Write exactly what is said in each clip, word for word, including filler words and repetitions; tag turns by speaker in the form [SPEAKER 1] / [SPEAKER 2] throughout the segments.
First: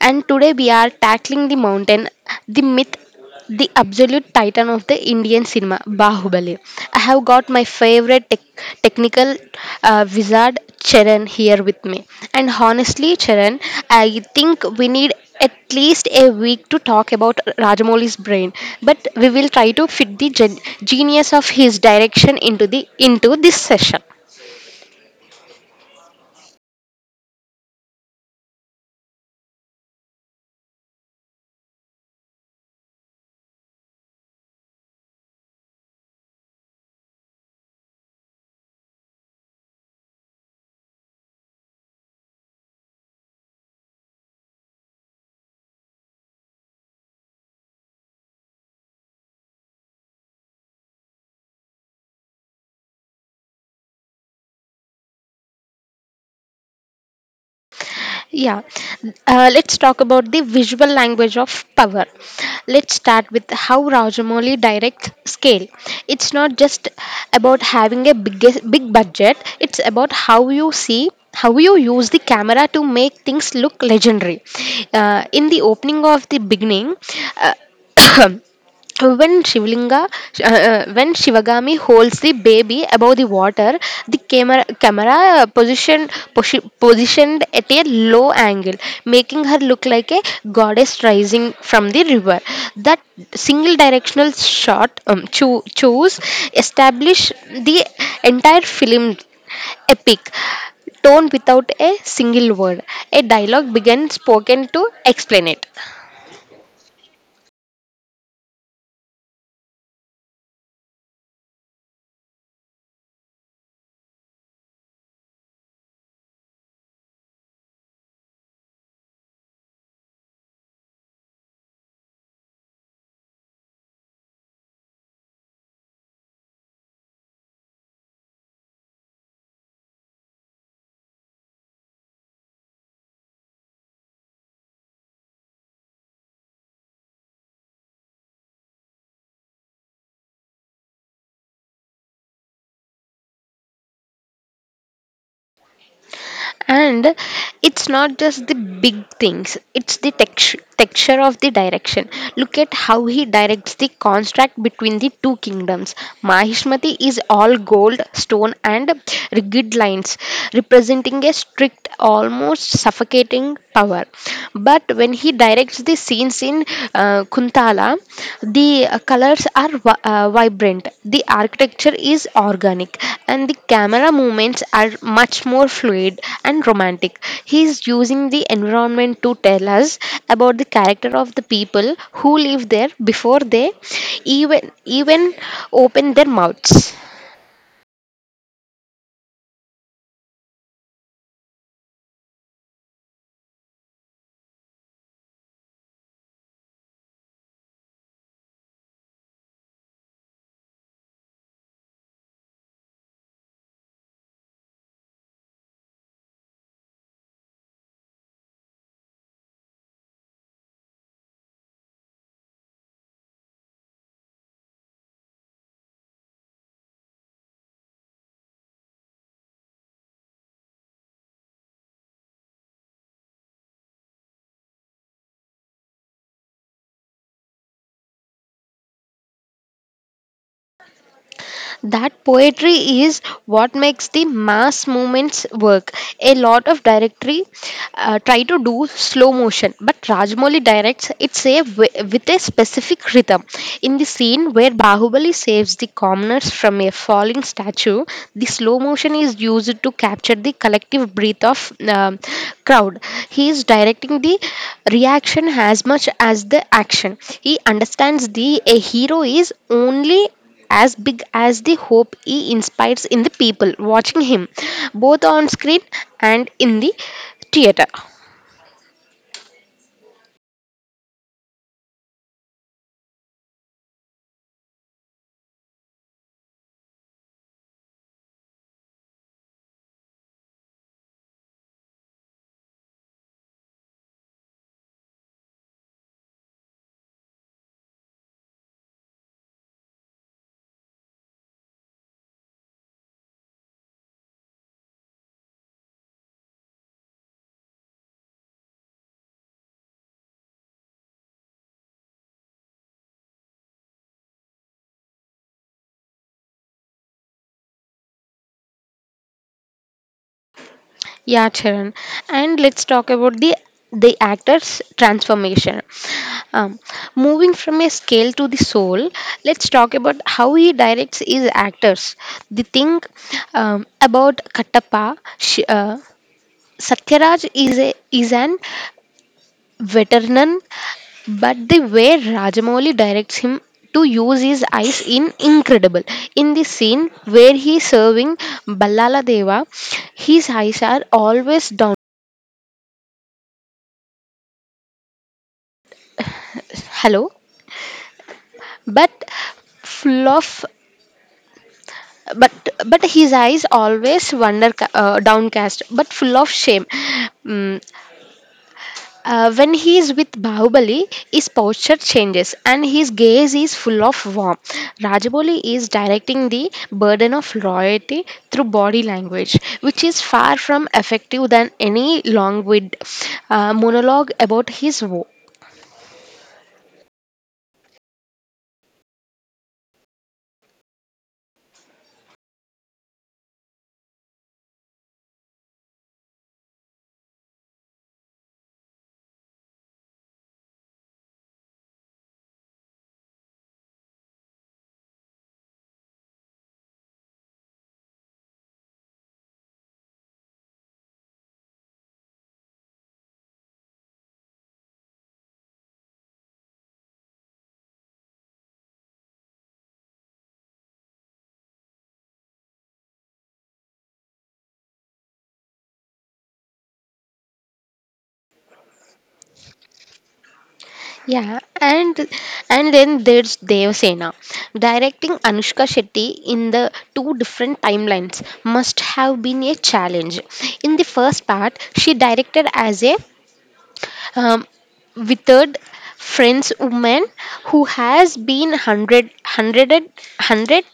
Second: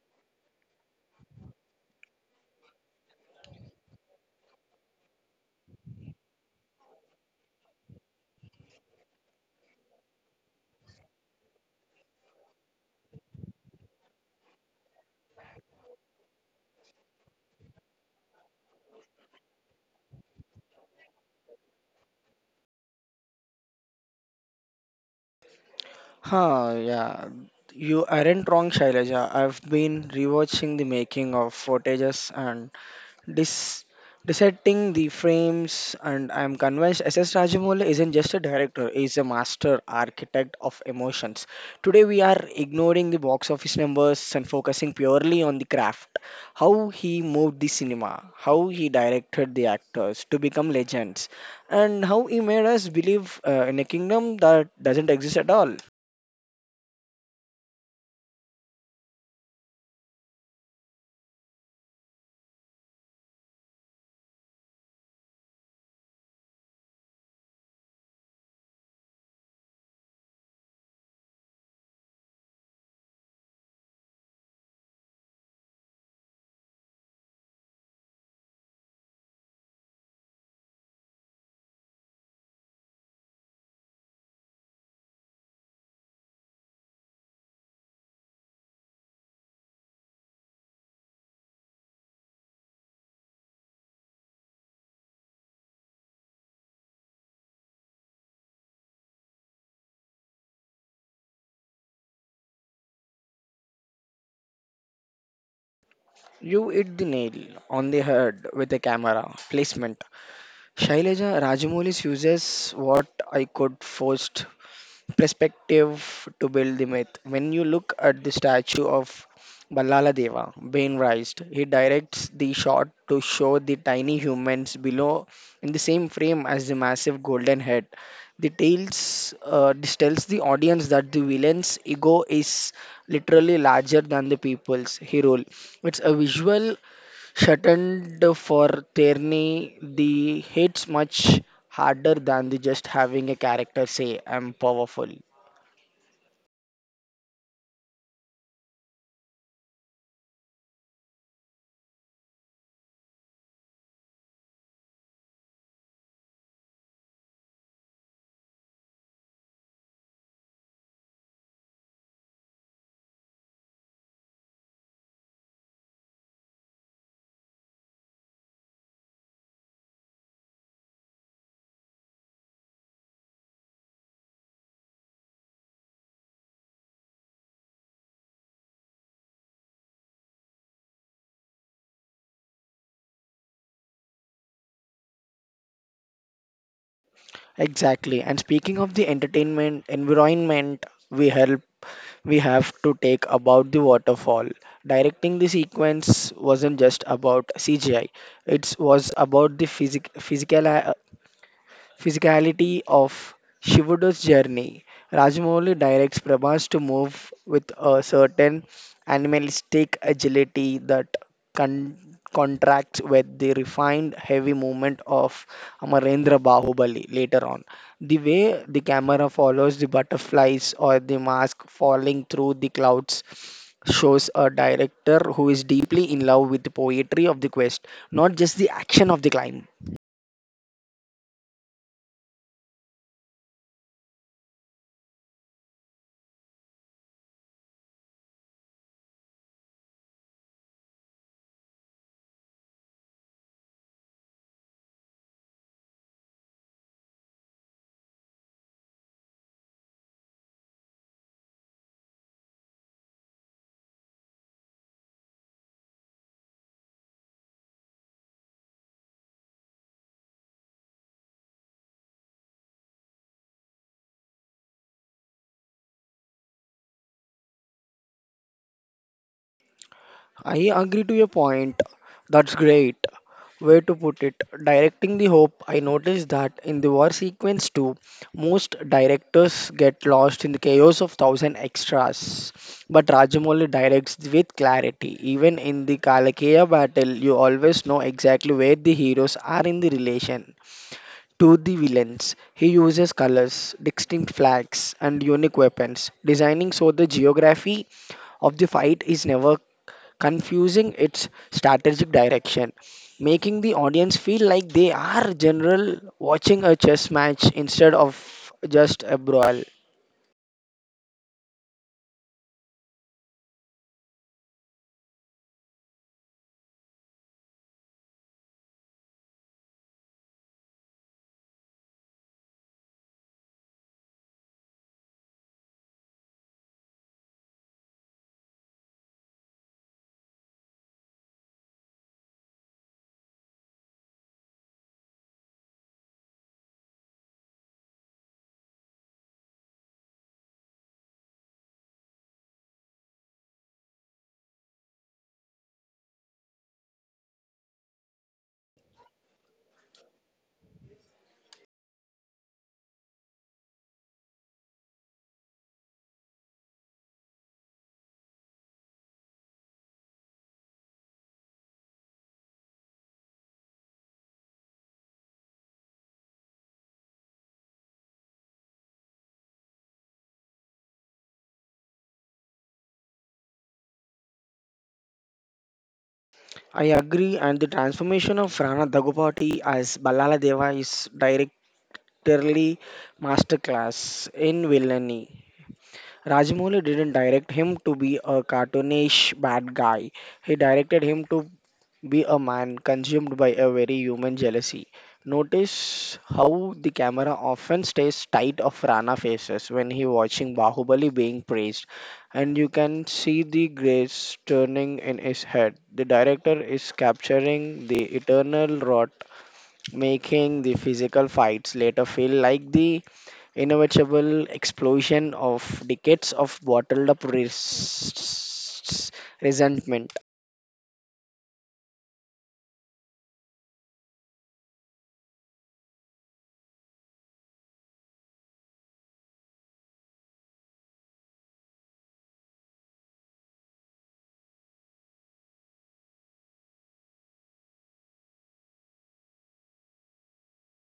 [SPEAKER 1] and today we are tackling the mountain, the myth, the absolute titan of the Indian cinema, Bahubali. I have got my favorite tech technical uh, wizard, Charan, here with me. And honestly, Charan, I think we need at least a week to talk about Rajamouli's brain, but we will try to fit the gen- genius of his direction into the into this session.
[SPEAKER 2] Huh, yeah. You aren't wrong, Shailaja. I've been rewatching the making of footages and dis desetting the frames, and I'm convinced S S. Rajamouli isn't just a director, he's a master architect of emotions. Today, we are ignoring the box office numbers and focusing purely on the craft, how he moved the cinema, how he directed the actors to become legends, and how he made us believe uh, in a kingdom that doesn't exist at all.
[SPEAKER 1] Yeah. Uh, let's talk about the visual language of power. Let's start with how Rajamouli directs scale. It's not just about having a big big budget. It's about how you see how you use the camera to make things look legendary. Uh, in the opening of the beginning. Uh, When Shivlinga, uh, uh, when Shivagami holds the baby above the water, the camera, camera position, posi- positioned at a low angle, making her look like a goddess rising from the river. That single directional shot um, cho- choose establish the entire film epic tone without a single word. A dialogue began spoken to explain it.
[SPEAKER 2] You hit the nail on the head with the camera placement. Shailaja Rajamoulis uses what I could forced perspective to build the myth. When you look at the statue of Ballala Deva, Wainwright, he directs the shot to show the tiny humans below in the same frame as the massive golden head. The tales uh, this tells the audience that the villain's ego is literally larger than the people's hero. It's a visual shortened for Tierney, the hit's much harder than the just having a character say, I'm powerful.
[SPEAKER 1] And it's not just the big things, it's the texture texture of the direction. Look at how he directs the contrast between the two kingdoms. Mahishmati is all gold stone and rigid lines, representing a strict, almost suffocating power. But when he directs the scenes in uh, Kuntala, the uh, colors are vi- uh, vibrant, the architecture is organic, and the camera movements are much more fluid and romantic. He is using the environment to tell us about the character of the people who live there before they even even open their mouths.
[SPEAKER 2] Exactly. And speaking of the entertainment environment, we help we have to take about the waterfall. Directing the sequence wasn't just about C G I. It was about the physic- physical uh, physicality of Shivuda's journey. Rajamouli directs Prabhas to move with a certain animalistic agility that con- contracts with the refined heavy movement of Amarendra Bahubali later on. The way the camera follows the butterflies or the mask falling through the clouds shows a director who is deeply in love with the poetry of the quest, not just the action of the climb.
[SPEAKER 1] That poetry is what makes the mass movements work. A lot of directory uh, try to do slow motion, but Rajmoli directs it's a wi- with a specific rhythm. In the scene where Bahubali saves the commoners from a falling statue, the slow motion is used to capture the collective breath of um, crowd. He is directing the reaction as much as the action. He understands the a hero is only as big as the hope he inspires in the people watching him, both on screen and in the theater.
[SPEAKER 2] I agree to your point. That's great. Way to put it. Directing the hope, I noticed that in the war sequence too, most directors get lost in the chaos of thousand extras. But Rajamouli directs with clarity. Even in the Kalakeya battle, you always know exactly where the heroes are in the relation. To the villains, he uses colors, distinct flags, and unique weapons, designing so the geography of the fight is never confusing its strategic direction, making the audience feel like they are general watching a chess match instead of just a brawl.
[SPEAKER 1] Yeah, Charan. And let's talk about the the actor's transformation. Um, Moving from a scale to the soul, let's talk about how he directs his actors. The thing um, about Kattappa, sh- uh, Satyaraj is a is an Veteran, but the way Rajamouli directs him to use his eyes in incredible. In the scene where he's serving Ballala Deva, his eyes are always down. Hello, but full of but but his eyes always wonder uh, downcast but full of shame. Mm. Uh, when he is with Bahubali, his posture changes and his gaze is full of warmth. Rajaboli is directing the burden of loyalty through body language, which is far from effective than any long-winded uh, monologue about his war.
[SPEAKER 2] I agree, and the transformation of Rana Dagupati as Ballala Deva is directly masterclass in villainy. Rajmouli didn't direct him to be a cartoonish bad guy. He directed him to be a man consumed by a very human jealousy. Notice how the camera often stays tight of Rana faces when he watching Bahubali being praised, and you can see the grace turning in his head. The director is capturing the eternal rot, making the physical fights later feel like the inevitable explosion of decades of bottled up res- resentment.
[SPEAKER 1] Yeah, and and then there's Devasena. Directing Anushka Shetty in the two different timelines must have been a challenge. In the first part, she directed as a um, withered French woman who has been hundred, hundreded, hundred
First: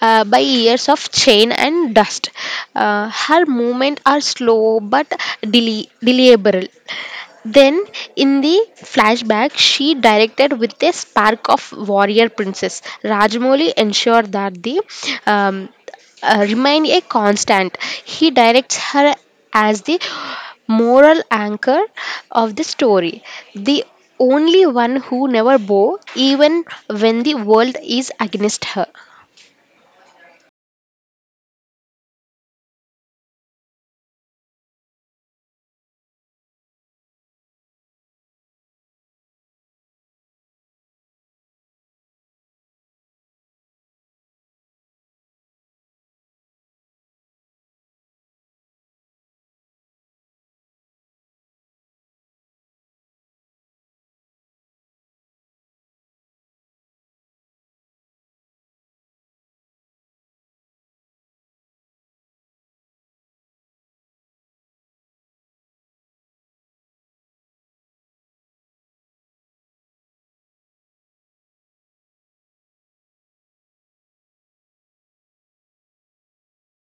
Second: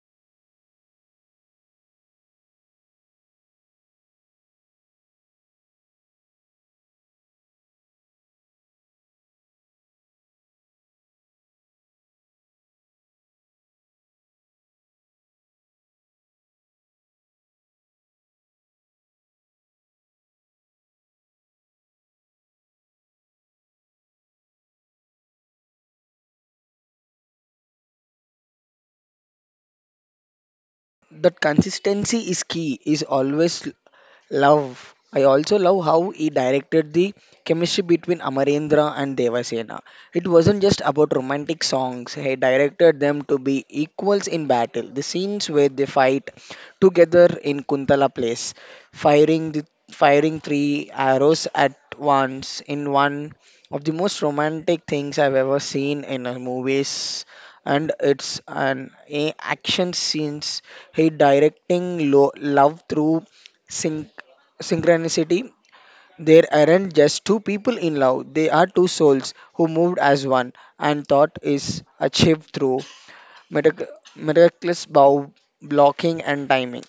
[SPEAKER 1] uh, by years of chain and dust. Uh, her movements are slow but deli- deliberate. Then, in the flashback, she directed with a spark of warrior princess. Rajmoli ensured that the um, uh, remain a constant. He directs her as the moral anchor of the story, the only one who never bow, even when the world is against her.
[SPEAKER 2] That consistency is key, is always love. I also love how he directed the chemistry between Amarendra and Devasena. It wasn't just about romantic songs, he directed them to be equals in battle. The scenes where they fight together in Kuntala place, firing the firing three arrows at once in one of the most romantic things I've ever seen in a movies, and it's an a- action scenes he directing lo- love through sync synchronicity. There aren't just two people in love, they are two souls who moved as one, and thought is achieved through mirac- miraculous bow blocking and timing.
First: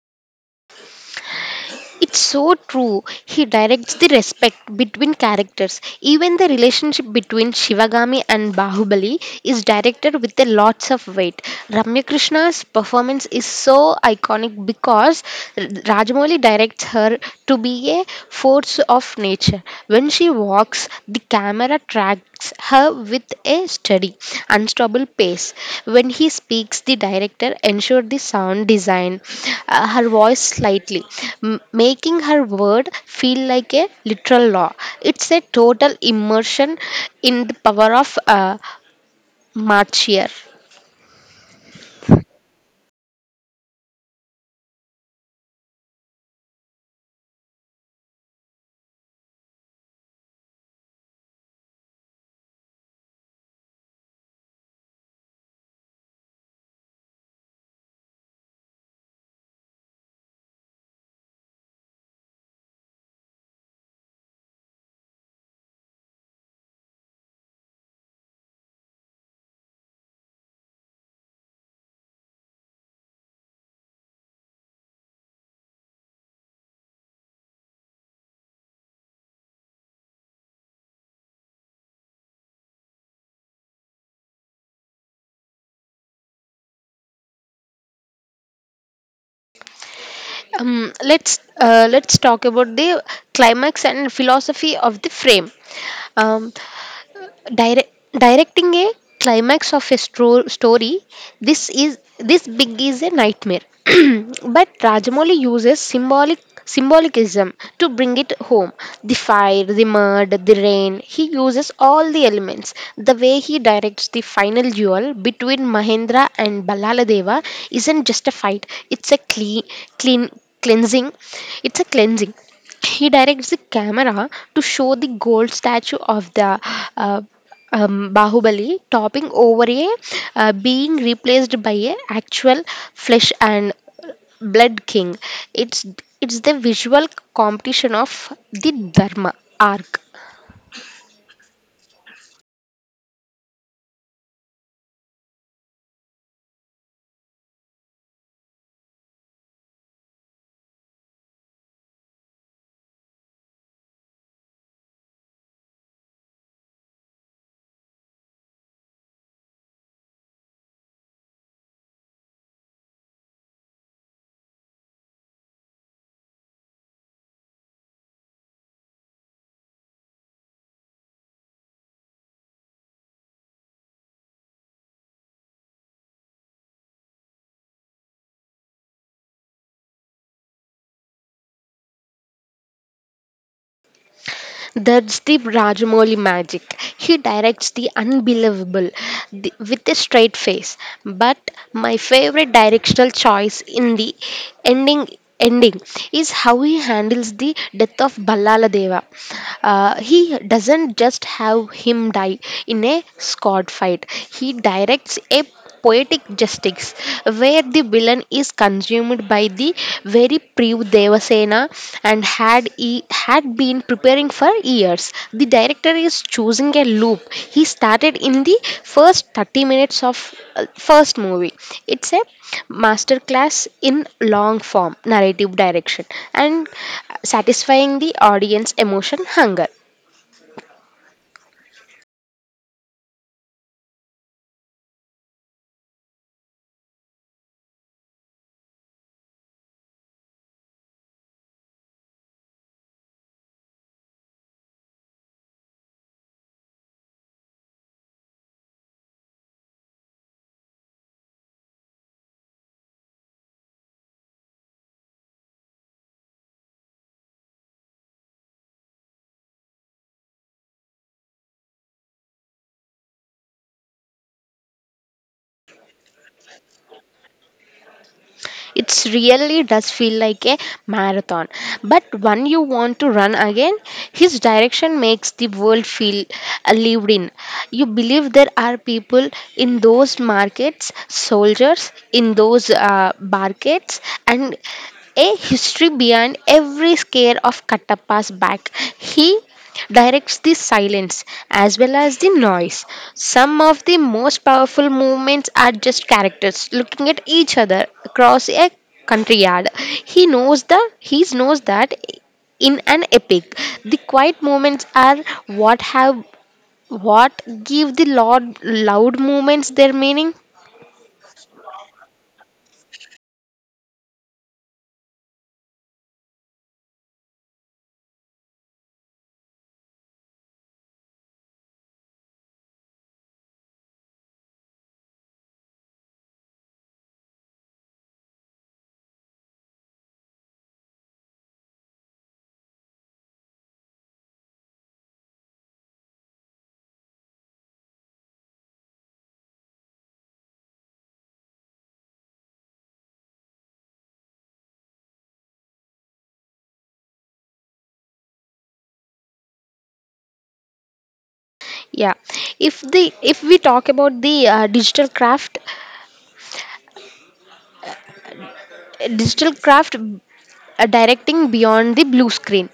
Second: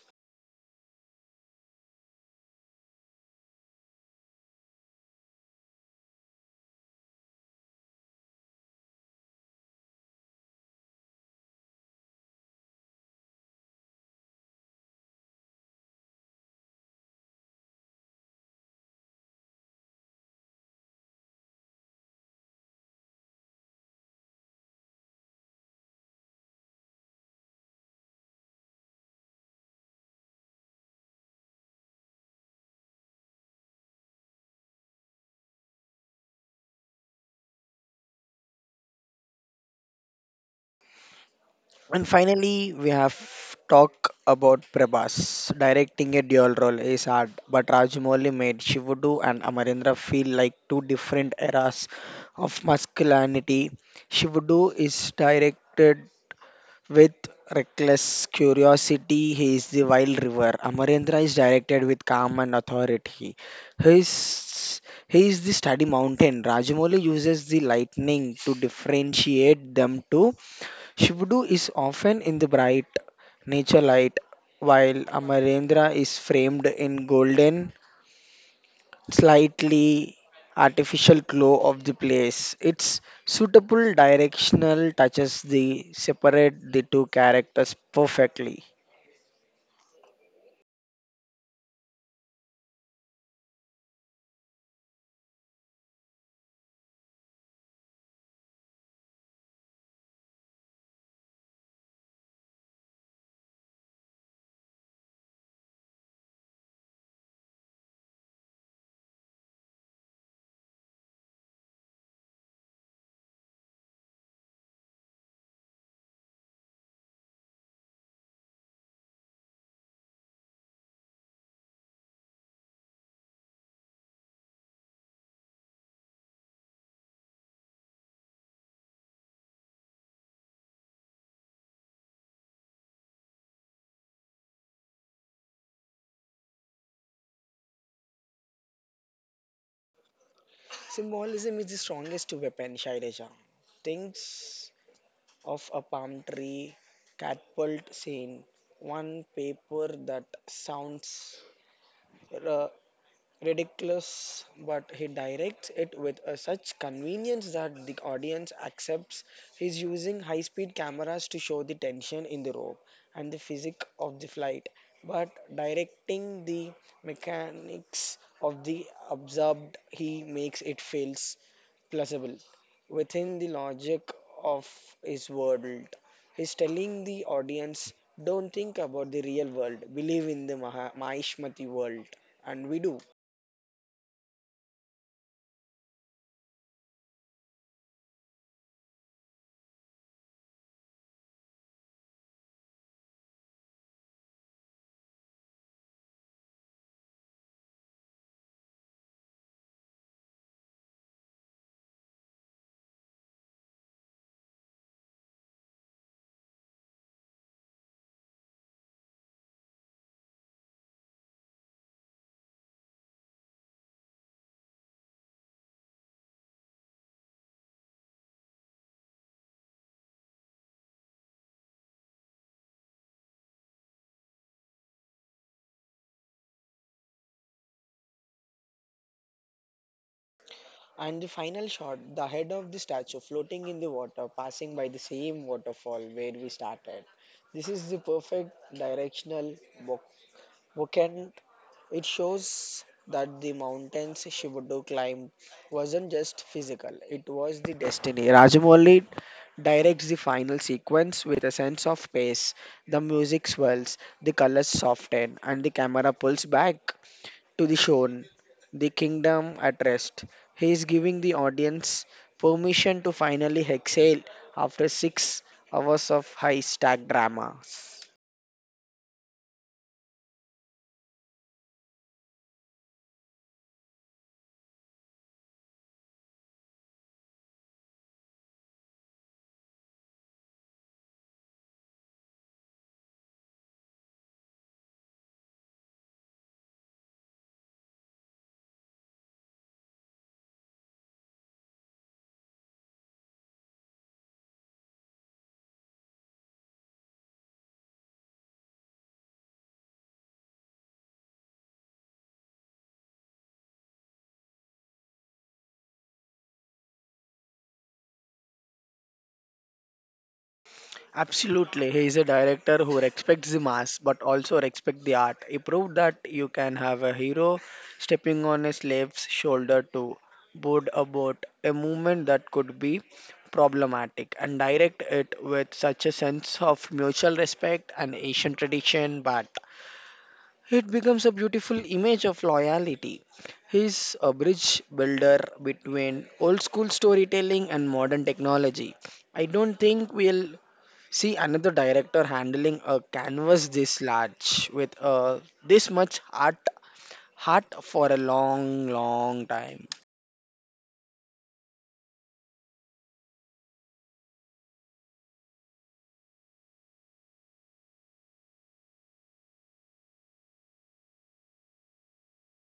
[SPEAKER 1] It's so true. He directs the respect between characters. Even the relationship between Shivagami and Bahubali is directed with a lots of weight. Ramya Krishna's performance is so iconic because Rajamouli directs her to be a force of nature. When she walks, the camera tracks her with a steady, unstoppable pace. When he speaks, the director ensured the sound design uh, her voice slightly, m- making her word feel like a literal law. It's a total immersion in the power of uh, Marchier.
[SPEAKER 2] And finally, we have talk about Prabhas. Directing a dual role is hard, but Rajamouli made Shivudu and Amarendra feel like two different eras of masculinity. Shivudu is directed with reckless curiosity, he is the wild river. Amarendra is directed with calm and authority. He is, he is the study mountain. Rajamouli uses the lightning to differentiate them too. Shivudu is often in the bright nature light, while Amarendra is framed in golden slightly artificial glow of the place. Its suitable directional touches the separate the two characters perfectly.
[SPEAKER 1] Um, let's uh, let's talk about the climax and philosophy of the frame. Um, Direct directing a climax of a stro- story, this is this big is a nightmare. But Rajamouli uses symbolic symbolicism to bring it home. The fire, the mud, the rain. He uses all the elements. The way he directs the final duel between Mahendra and Balaladeva isn't just a fight. It's a clean, clean cleansing. It's a cleansing. He directs the camera to show the gold statue of the uh, um, Bahubali topping over a uh, being replaced by a actual flesh and blood king. It's it's the visual competition of the Dharma arc.
[SPEAKER 2] Symbolism is the strongest weapon, Shailaja. Thinks of a palm tree catapult scene, one paper that sounds uh, ridiculous, but he directs it with a such convenience that the audience accepts he's using high speed cameras to show the tension in the rope and the physics of the flight, but directing the mechanics of the absorbed, he makes it feels plausible within the logic of his world. He's telling the audience, don't think about the real world, believe in the Maha- Mahishmati world. And we do.
[SPEAKER 1] That's the Rajamouli magic. He directs the unbelievable the- with a straight face. But my favorite directional choice in the ending ending is how he handles the death of Ballaladeva. Uh, he doesn't just have him die in a squad fight. He directs a poetic justice, where the villain is consumed by the very Priv Devasena and had he had been preparing for years. The director is choosing a loop. He started in the first thirty minutes of uh, first movie. It's a masterclass in long form narrative direction and satisfying the audience emotion hunger.
[SPEAKER 2] And the final shot, the head of the statue floating in the water, passing by the same waterfall where we started. This is the perfect directional book, bookend. It shows that the mountains Shibudo climbed wasn't just physical, it was the destiny. Rajamouli directs the final sequence with a sense of pace. The music swells, the colors soften, and the camera pulls back to the shown, the kingdom at rest. He is giving the audience permission to finally exhale after six hours of high stack drama.
[SPEAKER 1] It's really does feel like a marathon, but when you want to run again. His direction makes the world feel uh, lived in. You believe there are people in those markets, soldiers in those uh, barricades, and a history behind every scare of Katappa's back. He directs the silence as well as the noise. Some of the most powerful movements are just characters looking at each other across a country yard. He knows that he knows that in an epic, the quiet moments are what have what give the loud loud movements their meaning.
[SPEAKER 2] Absolutely, he is a director who respects the mass but also respects the art. He proved that you can have a hero stepping on a slave's shoulder to board a boat, a movement that could be problematic, and direct it with such a sense of mutual respect and Asian tradition. But it becomes a beautiful image of loyalty. He's a bridge builder between old school storytelling and modern technology. I don't think we'll see another director handling a canvas this large with uh, this much art heart for a long long time.
[SPEAKER 1] Yeah, if the if we talk about the uh, digital craft digital craft uh, directing beyond the blue screen.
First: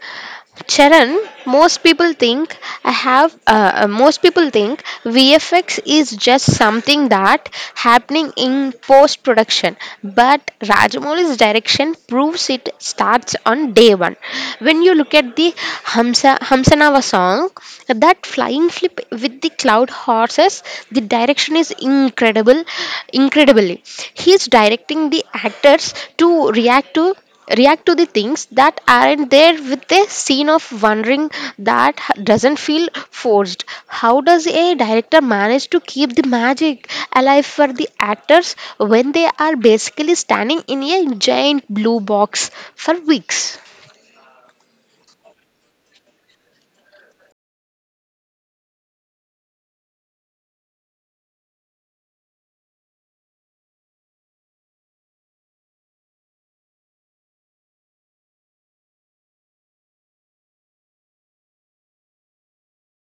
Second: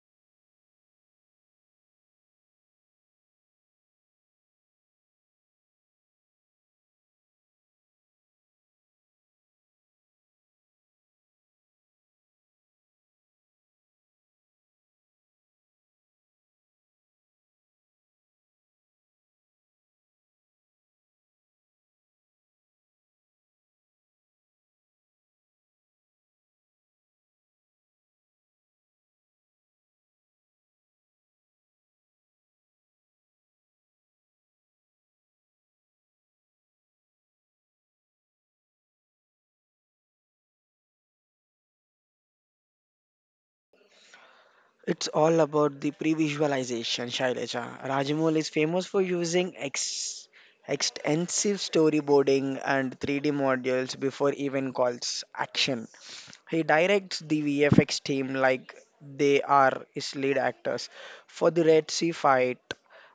[SPEAKER 1] Charan, most people think I have. Uh, uh, most people think V F X is just something that happening in post production, but Rajamouli's direction proves it starts on day one. When you look at the Hamsa Hamsanava song, that flying flip with the cloud horses, the direction is incredible, incredibly. He's directing the actors to react to react to the things that aren't there with a scene of wondering that h- doesn't feel forced. How does a director manage to keep the magic alive for the actors when they are basically standing in a giant blue box for weeks?
[SPEAKER 2] It's all about the pre-visualization, Shailaja. Rajamoul is famous for using ex- extensive storyboarding and three D models before even calls action. He directs the V F X team like they are his lead actors. For the Red Sea fight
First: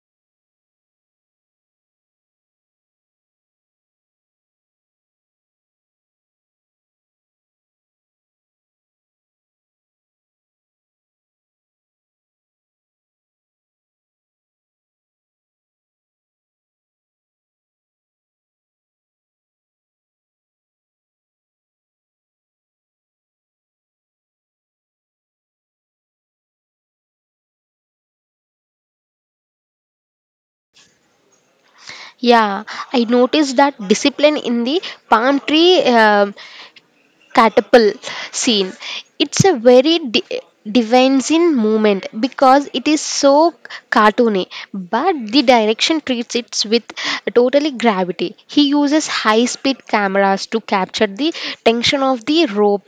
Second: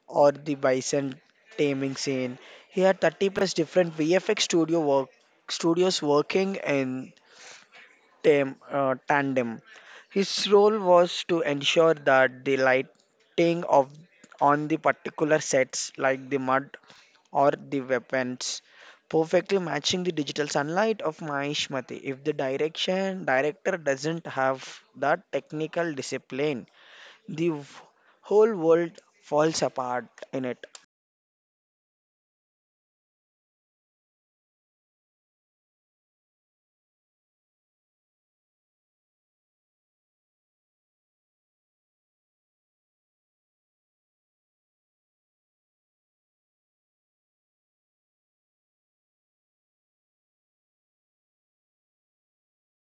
[SPEAKER 2] or the bison taming scene, he had thirty plus different V F X studio work studios working in tam- uh, tandem. His role was to ensure that the lighting of on the particular sets, like the mud or the weapons, perfectly matching the digital sunlight of Mahishmati. If the direction director doesn't have that technical discipline, the w- whole world falls apart in it.
[SPEAKER 1] Yeah, I noticed that discipline in the palm tree um catapult scene. It's a very di- divine moment because it is so cartoony, but the direction treats it with totally gravity. He uses high speed cameras to capture the tension of the rope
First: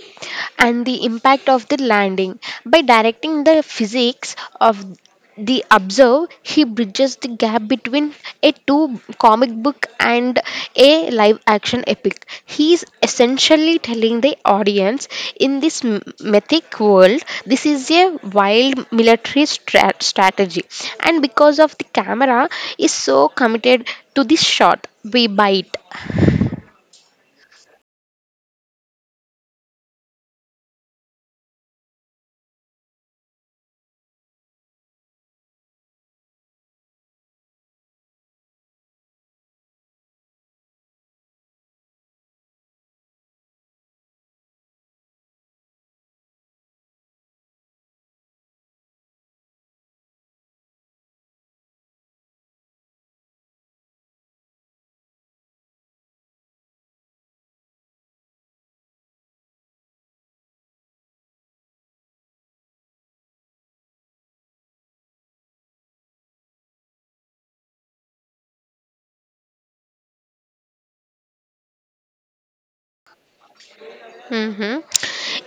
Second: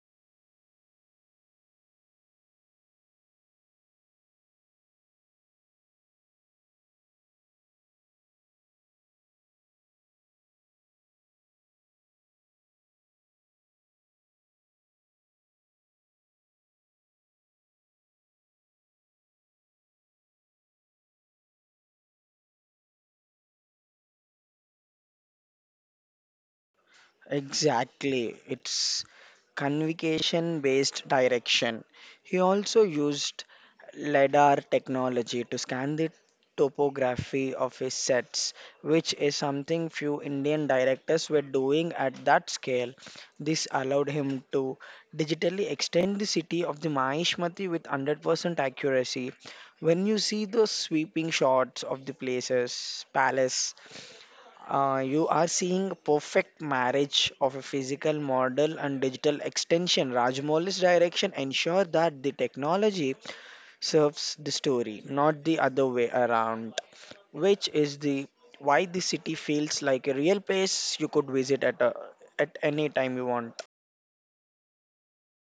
[SPEAKER 1] and the impact of the landing. By directing the physics of the observe, he bridges the gap between a two comic book and a live action epic. He is essentially telling the audience in this m- mythic world this is a wild military strat- strategy, and because of the camera is so committed to this shot, we bite.
[SPEAKER 2] Exactly, it's convocation based direction. He also used LIDAR technology to scan the topography of his sets, which is something few Indian directors were doing at that scale. This allowed him to digitally extend the city of the Mahishmati with one hundred percent accuracy. When you see the sweeping shots of the places, palace, uh, you are seeing a perfect marriage of a physical model and digital extension. Rajmouli's direction ensure that the technology serves the story, not the other way around, which is the why the city feels like a real place you could visit at a, at any time you want.
[SPEAKER 1] Hmm.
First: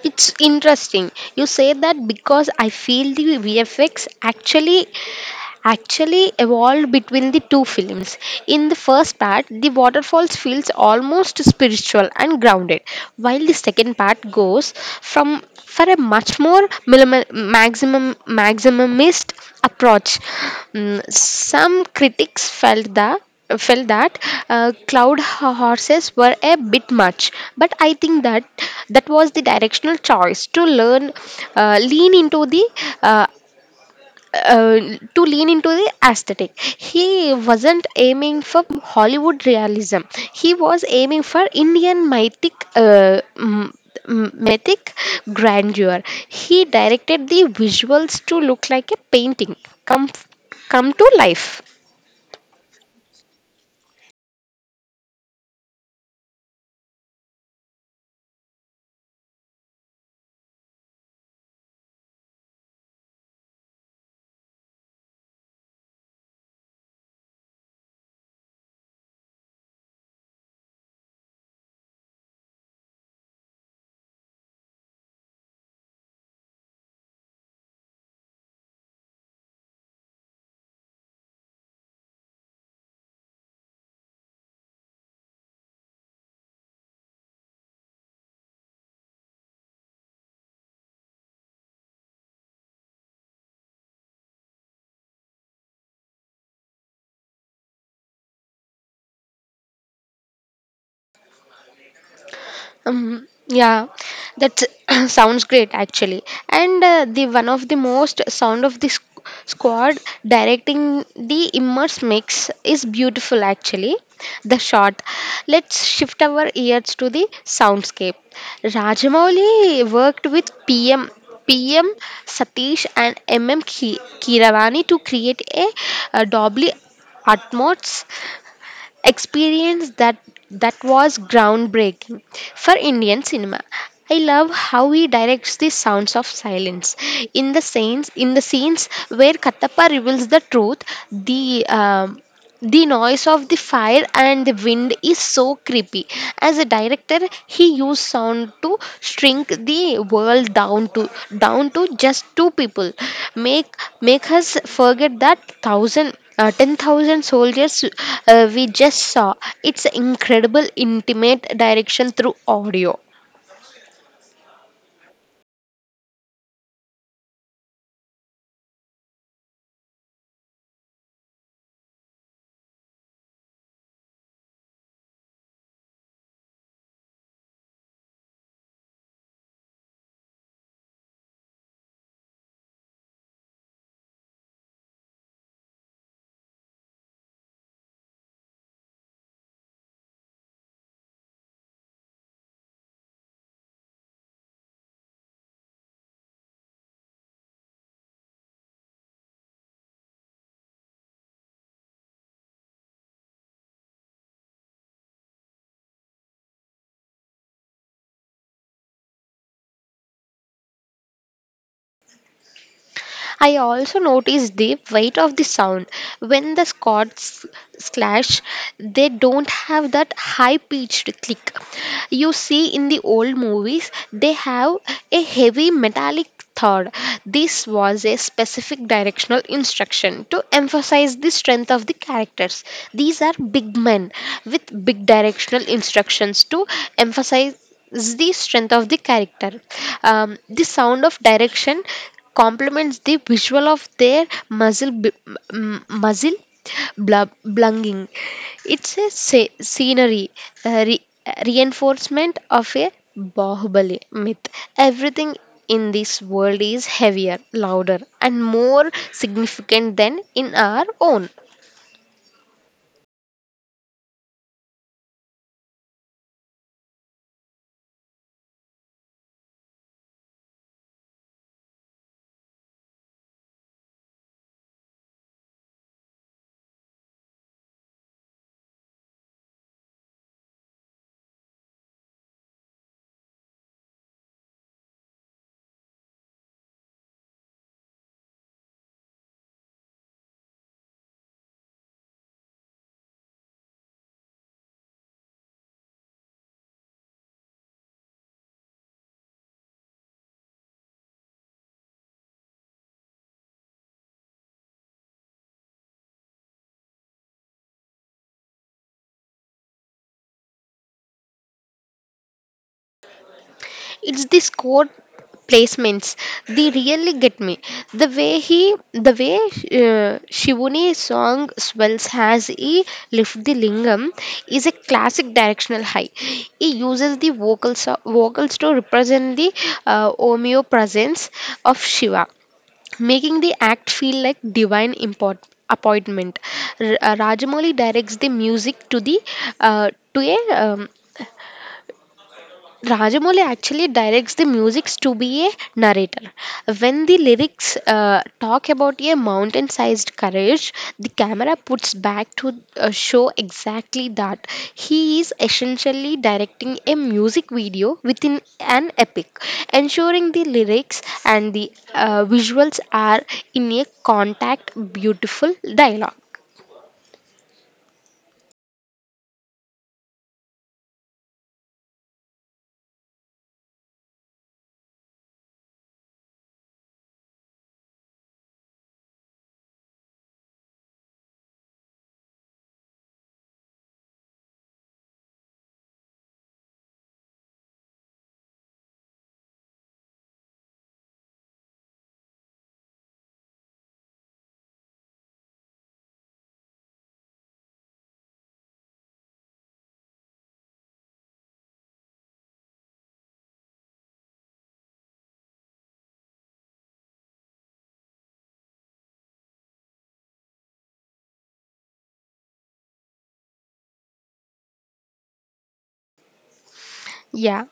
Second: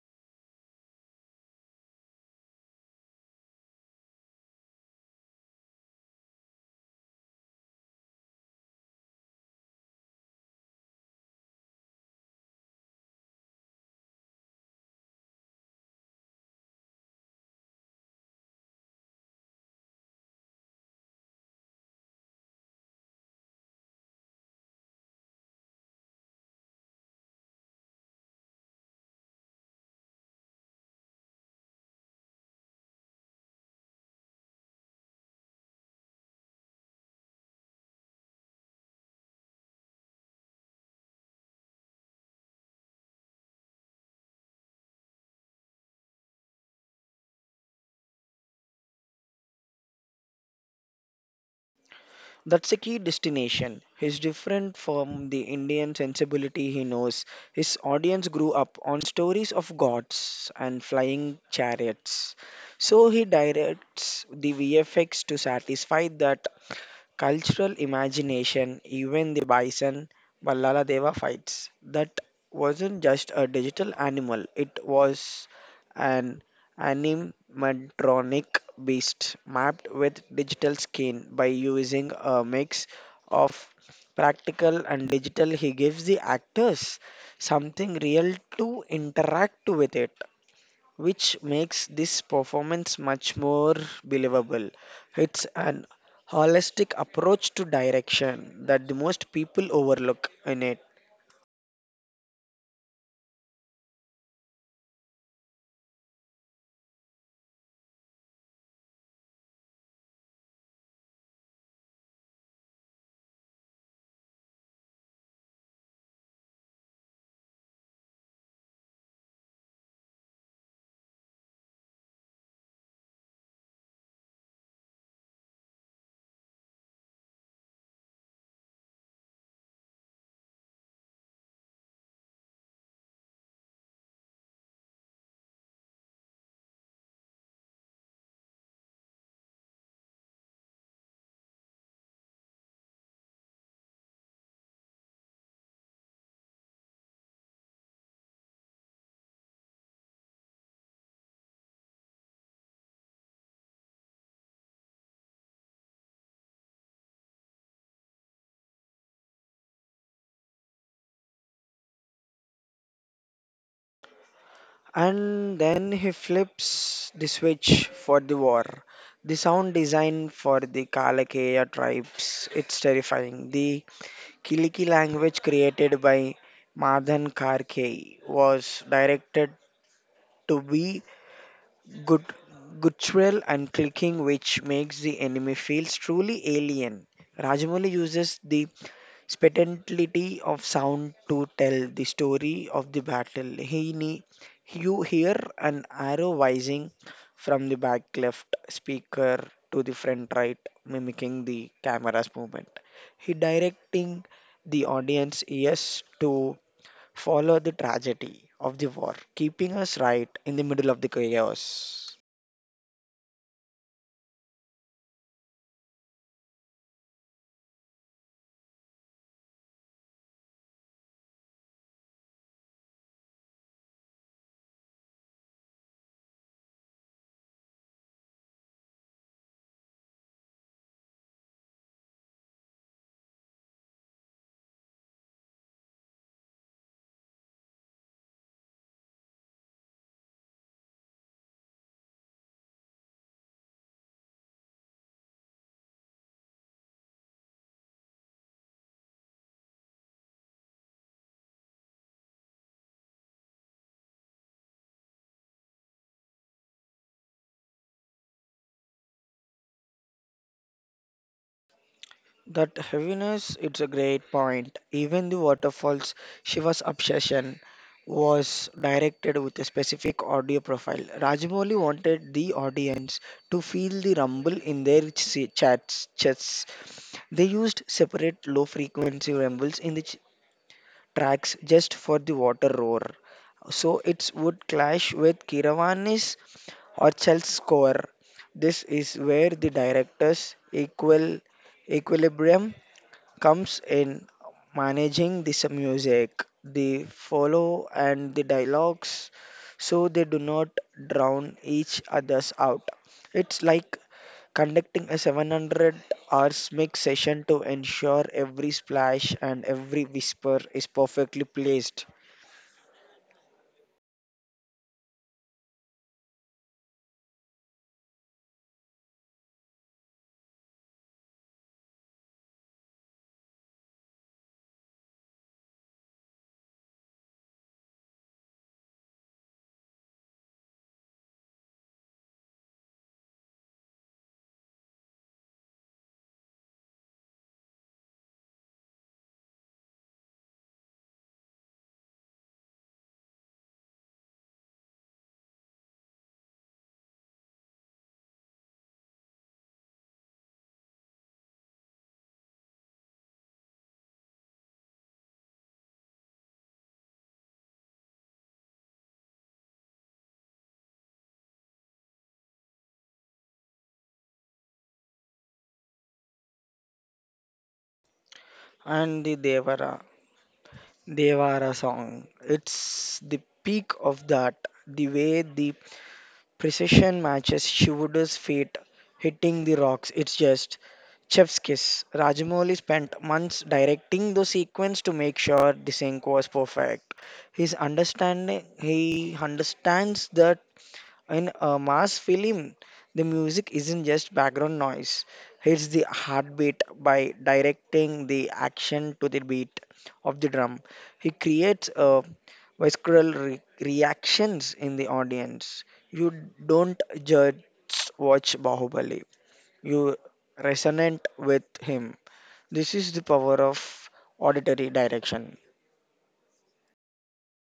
[SPEAKER 1] It's interesting. You say that because I feel the V F X actually actually evolved between the two films. In the first part, the waterfalls feels almost spiritual and grounded, while the second part goes from for a much more millim- maximum maximumist approach. Mm. Some critics felt that felt that uh, cloud ho- horses were a bit much, but I think that that was the directional choice to learn uh, lean into the uh, uh, to lean into the aesthetic. He wasn't aiming for Hollywood realism. He was aiming for Indian mythic, uh, m- m- mythic grandeur. He directed the visuals to look like a painting come come to life.
[SPEAKER 2] That's a key destination. He's different from the Indian sensibility he knows. His audience grew up on stories of gods and flying chariots. So he directs the V F X to satisfy that cultural imagination, even the bison Ballala Deva fights. That wasn't just a digital animal, it was an animatronic beast mapped with digital skin by using a mix of practical and digital, he gives the actors something real to interact with it, which makes this performance much more believable. It's an holistic approach to direction that the most people overlook in it.
[SPEAKER 1] Um, yeah, that sounds great actually. And uh, the one of the most sound of the squ- squad directing the immerse mix is beautiful actually. The shot. Let's shift our ears to the soundscape. Rajamouli worked with P. M. P. M. Satish and M M Ki- Kiravani to create a, uh doubly atmos experience that that was groundbreaking for Indian cinema. I love how he directs the sounds of silence in the scenes in the scenes where Kattappa reveals the truth. The um, the noise of the fire and the wind is so creepy. As a director, he used sound to shrink the world down to down to just two people, make make us forget that thousand uh, ten thousand soldiers uh, we just saw. It's incredible intimate direction through audio.
[SPEAKER 2] And then he flips the switch for the war. The sound design for the Kalakeya tribes, it's terrifying. The Kiliki language created by Madan Karkey was directed to be gut- guttural and clicking, which makes the enemy feels truly alien. Rajamouli uses the spectacularity of sound to tell the story of the battle. He ne- you hear an arrow whizzing from the back left speaker to the front right, mimicking the camera's movement. He directing the audience yes to follow the tragedy of the war, keeping us right in the middle of the chaos.
[SPEAKER 1] I also notice the weight of the sound. When the chords clash, they don't have that high pitched click. You see in the old movies, they have a heavy metallic thud. This was a specific directional instruction to emphasize the strength of the characters. These are big men with big directional instructions to emphasize the strength of the character. Um, the sound of direction complements the visual of their muzzle b- m- muzzle blub- blunging. It's a se- scenery a re- reinforcement of a Bahubali myth. Everything in this world is heavier, louder, and more significant than in our own.
[SPEAKER 2] That heaviness, it's a great point. Even the waterfalls, Shiva's obsession was directed with a specific audio profile. Rajamouli wanted the audience to feel the rumble in their ch- chats, chests. They used separate low frequency rumbles in the ch- tracks just for the water roar. So it would clash with Kiravani's or Chel's score. This is where the director's equal equilibrium comes in managing this music, the follow and the dialogues so they do not drown each others out. It's like conducting a seven hundred hours mix session to ensure every splash and every whisper is perfectly placed.
[SPEAKER 1] It's this quote placements, they really get me. The way he the way uh, shivuni song swells as he lifts the lingam is a classic directional high. He uses the vocals vocals to represent the uh, omnipresence of shiva, making the act feel like divine import, appointment. R- uh, rajamouli directs the music to the uh, to a um, Rajamouli actually directs the musics to be a narrator. When the lyrics uh, talk about a mountain-sized courage, the camera puts back to uh, show exactly that. He is essentially directing a music video within an epic, ensuring the lyrics and the uh, visuals are in a contact, beautiful dialogue.
[SPEAKER 2] And the Devara, Devara song, it's the peak of that. The way the precision matches Shivuda's feet hitting the rocks. It's just chef's kiss. Rajamouli spent months directing the sequence to make sure the sync was perfect. His understanding, he understands that in a mass film, the music isn't just background noise, it's the heartbeat by directing the action to the beat of the drum. He creates a visceral re- reactions in the audience. You don't just watch Bahubali, you resonate with him. This is the power of auditory direction.
[SPEAKER 1] Yeah,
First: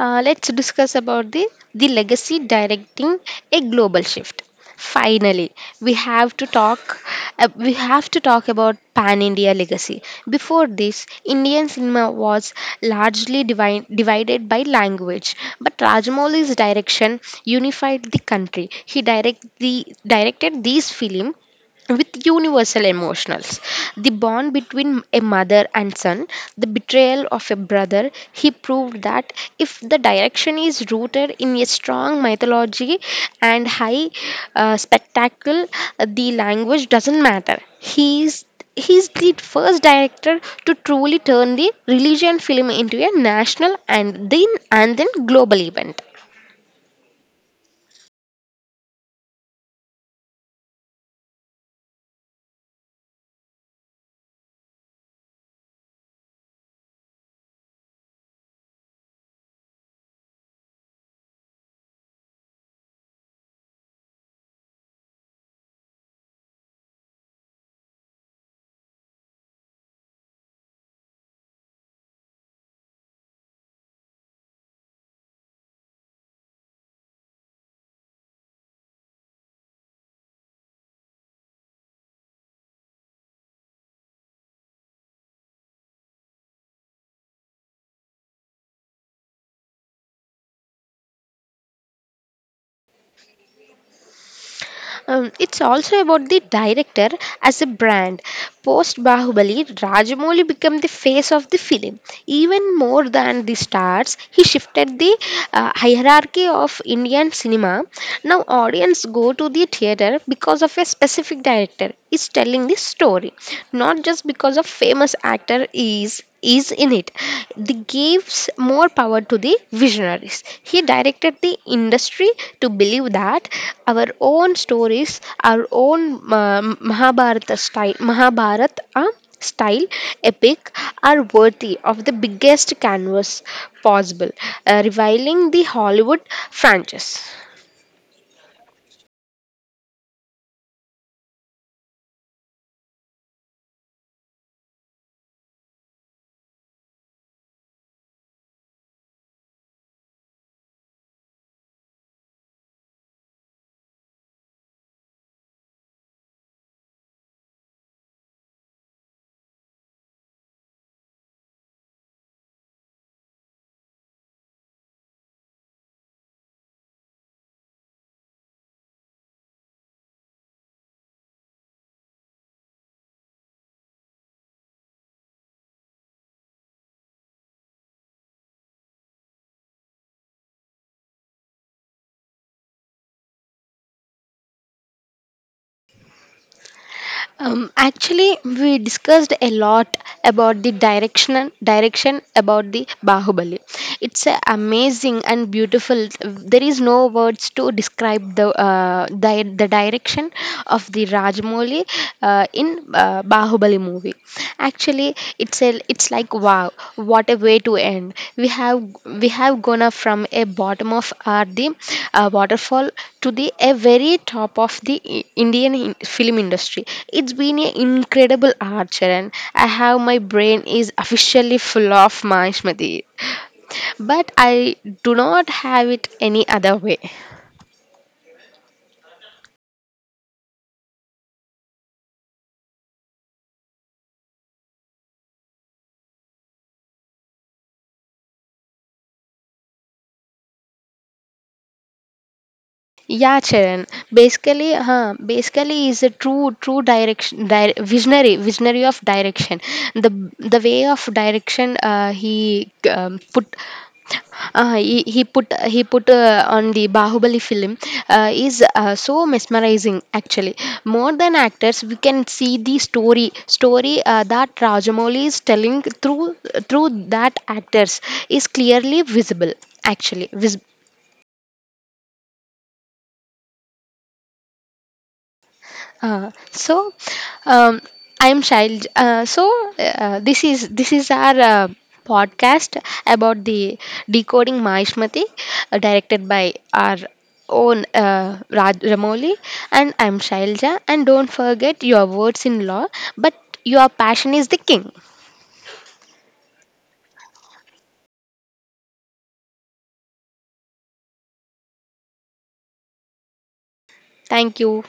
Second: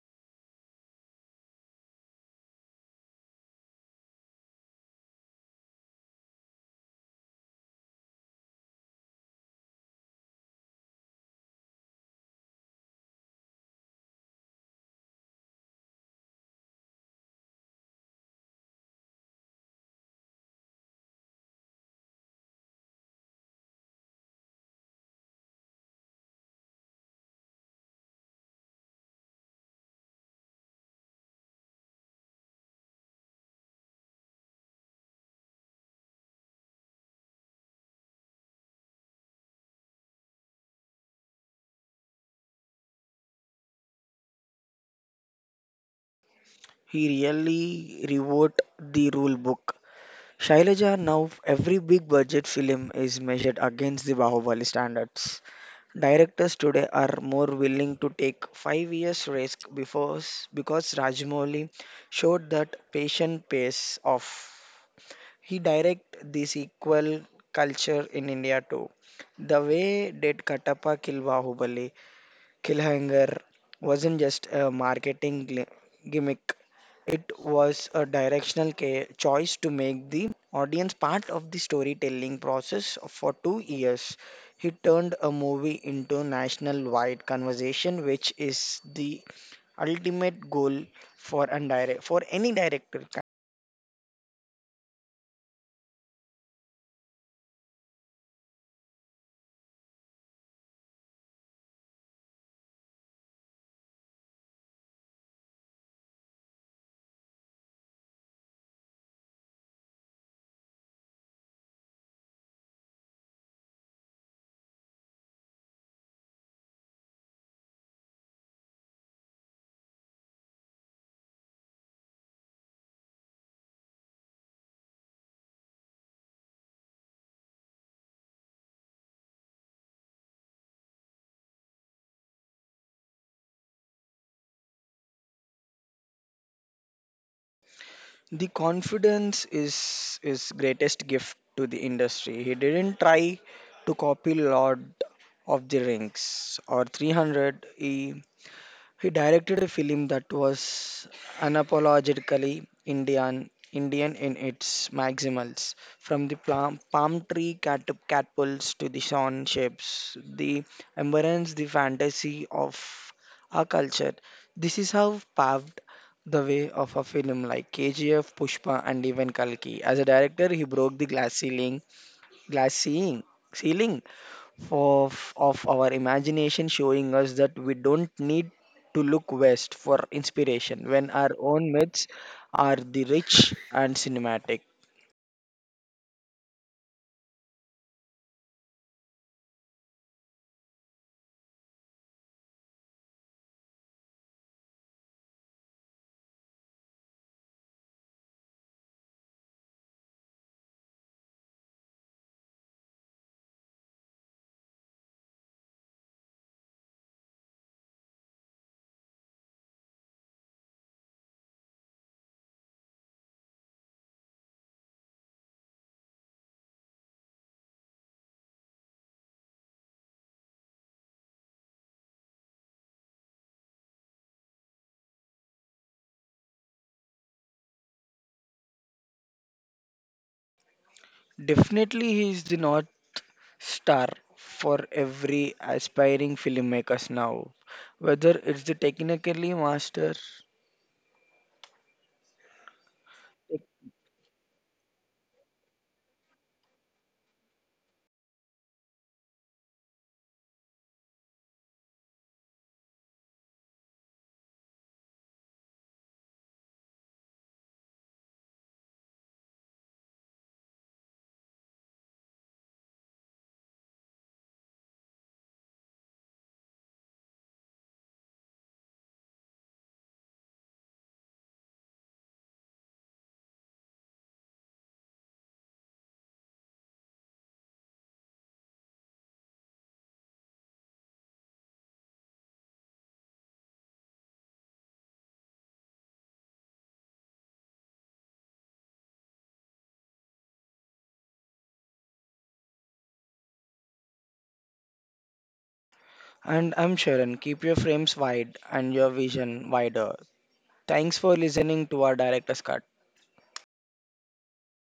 [SPEAKER 1] uh, let's discuss about the the legacy directing a global shift. Finally, we have to talk. Uh, we have to talk about Pan India legacy. Before this, Indian cinema was largely divide, divided by language, but Rajamouli's direction unified the country. He direct the directed these film with universal emotionals, the bond between a mother and son, the betrayal of a brother. He proved that if the direction is rooted in a strong mythology and high uh, spectacle, the language doesn't matter. he is He's the first director to truly turn the religion film into a national and then and then global event.
[SPEAKER 2] He really rewrote the rule book, Shailaja, now every big budget film is measured against the Bahubali standards. Directors today are more willing to take five years risk before, because Rajmouli showed that patient pace off. He directed the sequel culture in India too. The way did Katappa kill Bahubali, Killhanger wasn't just a marketing gli- gimmick, was a directional ca- choice to make the audience part of the storytelling process for two years. He turned a movie into national-wide conversation, which is the ultimate goal for a direct for any director.
[SPEAKER 1] Um, it's also about the director as a brand. Post Bahubali, Rajamouli became the face of the film. Even more than the stars, he shifted the uh, hierarchy of Indian cinema. Now, audience go to the theater because of a specific director is telling the story, not just because of famous actor is is in it. It gives more power to the visionaries. He directed the industry to believe that our own stories, our own uh, Mahabharata style, Mahabharata uh, style epic are worthy of the biggest canvas possible, uh, reviling the Hollywood franchise.
[SPEAKER 2] The confidence is his greatest gift to the industry, he didn't try to copy Lord of the Rings or three hundred. he He directed a film that was unapologetically Indian, Indian in its maximals, from the plum, palm tree cat, catapults to the sun shapes, the embrace the fantasy of our culture. This is how paved the way of a film like K G F, Pushpa, and even Kalki. As a director, he broke the glass ceiling, glass ceiling, ceiling of, of our imagination showing us that we don't need to look west for inspiration when our own myths are the rich and cinematic.
[SPEAKER 1] Um, actually, we discussed a lot about the direction direction about the Bahubali. It's a amazing and beautiful. There is no words to describe the uh, di- the direction of the Rajmouli uh, in uh, Bahubali movie. Actually, it's a, it's like wow, what a way to end. We have we have gone up from a bottom of uh, the uh, waterfall to the a very top of the I- Indian in- film industry. It's been an incredible archer, and I have my brain is officially full of Mahishmati, but I do not have it any other way.
[SPEAKER 2] Definitely, he is the North Star for every aspiring filmmakers now, whether it's the technically master.
[SPEAKER 1] Yeah, Charan. Basically, huh, basically is a true true direction di- visionary visionary of direction. The the way of direction uh, he um, put uh, he, he put he put uh, on the Bahubali film uh, is uh, so mesmerizing actually. More than actors, we can see the story story uh, that Rajamouli is telling through through that actors is clearly visible, actually vis- Uh, so um, I'm child uh, so uh, this is this is our uh, podcast about the decoding mahishmati uh, directed by our own uh, Raj Ramoli, and I'm Shailja, and don't forget your words in law, but your passion is the king.
[SPEAKER 2] And I'm Sharon, keep your frames wide and your vision wider. Thanks for listening to our director's cut.
[SPEAKER 1] Thank you.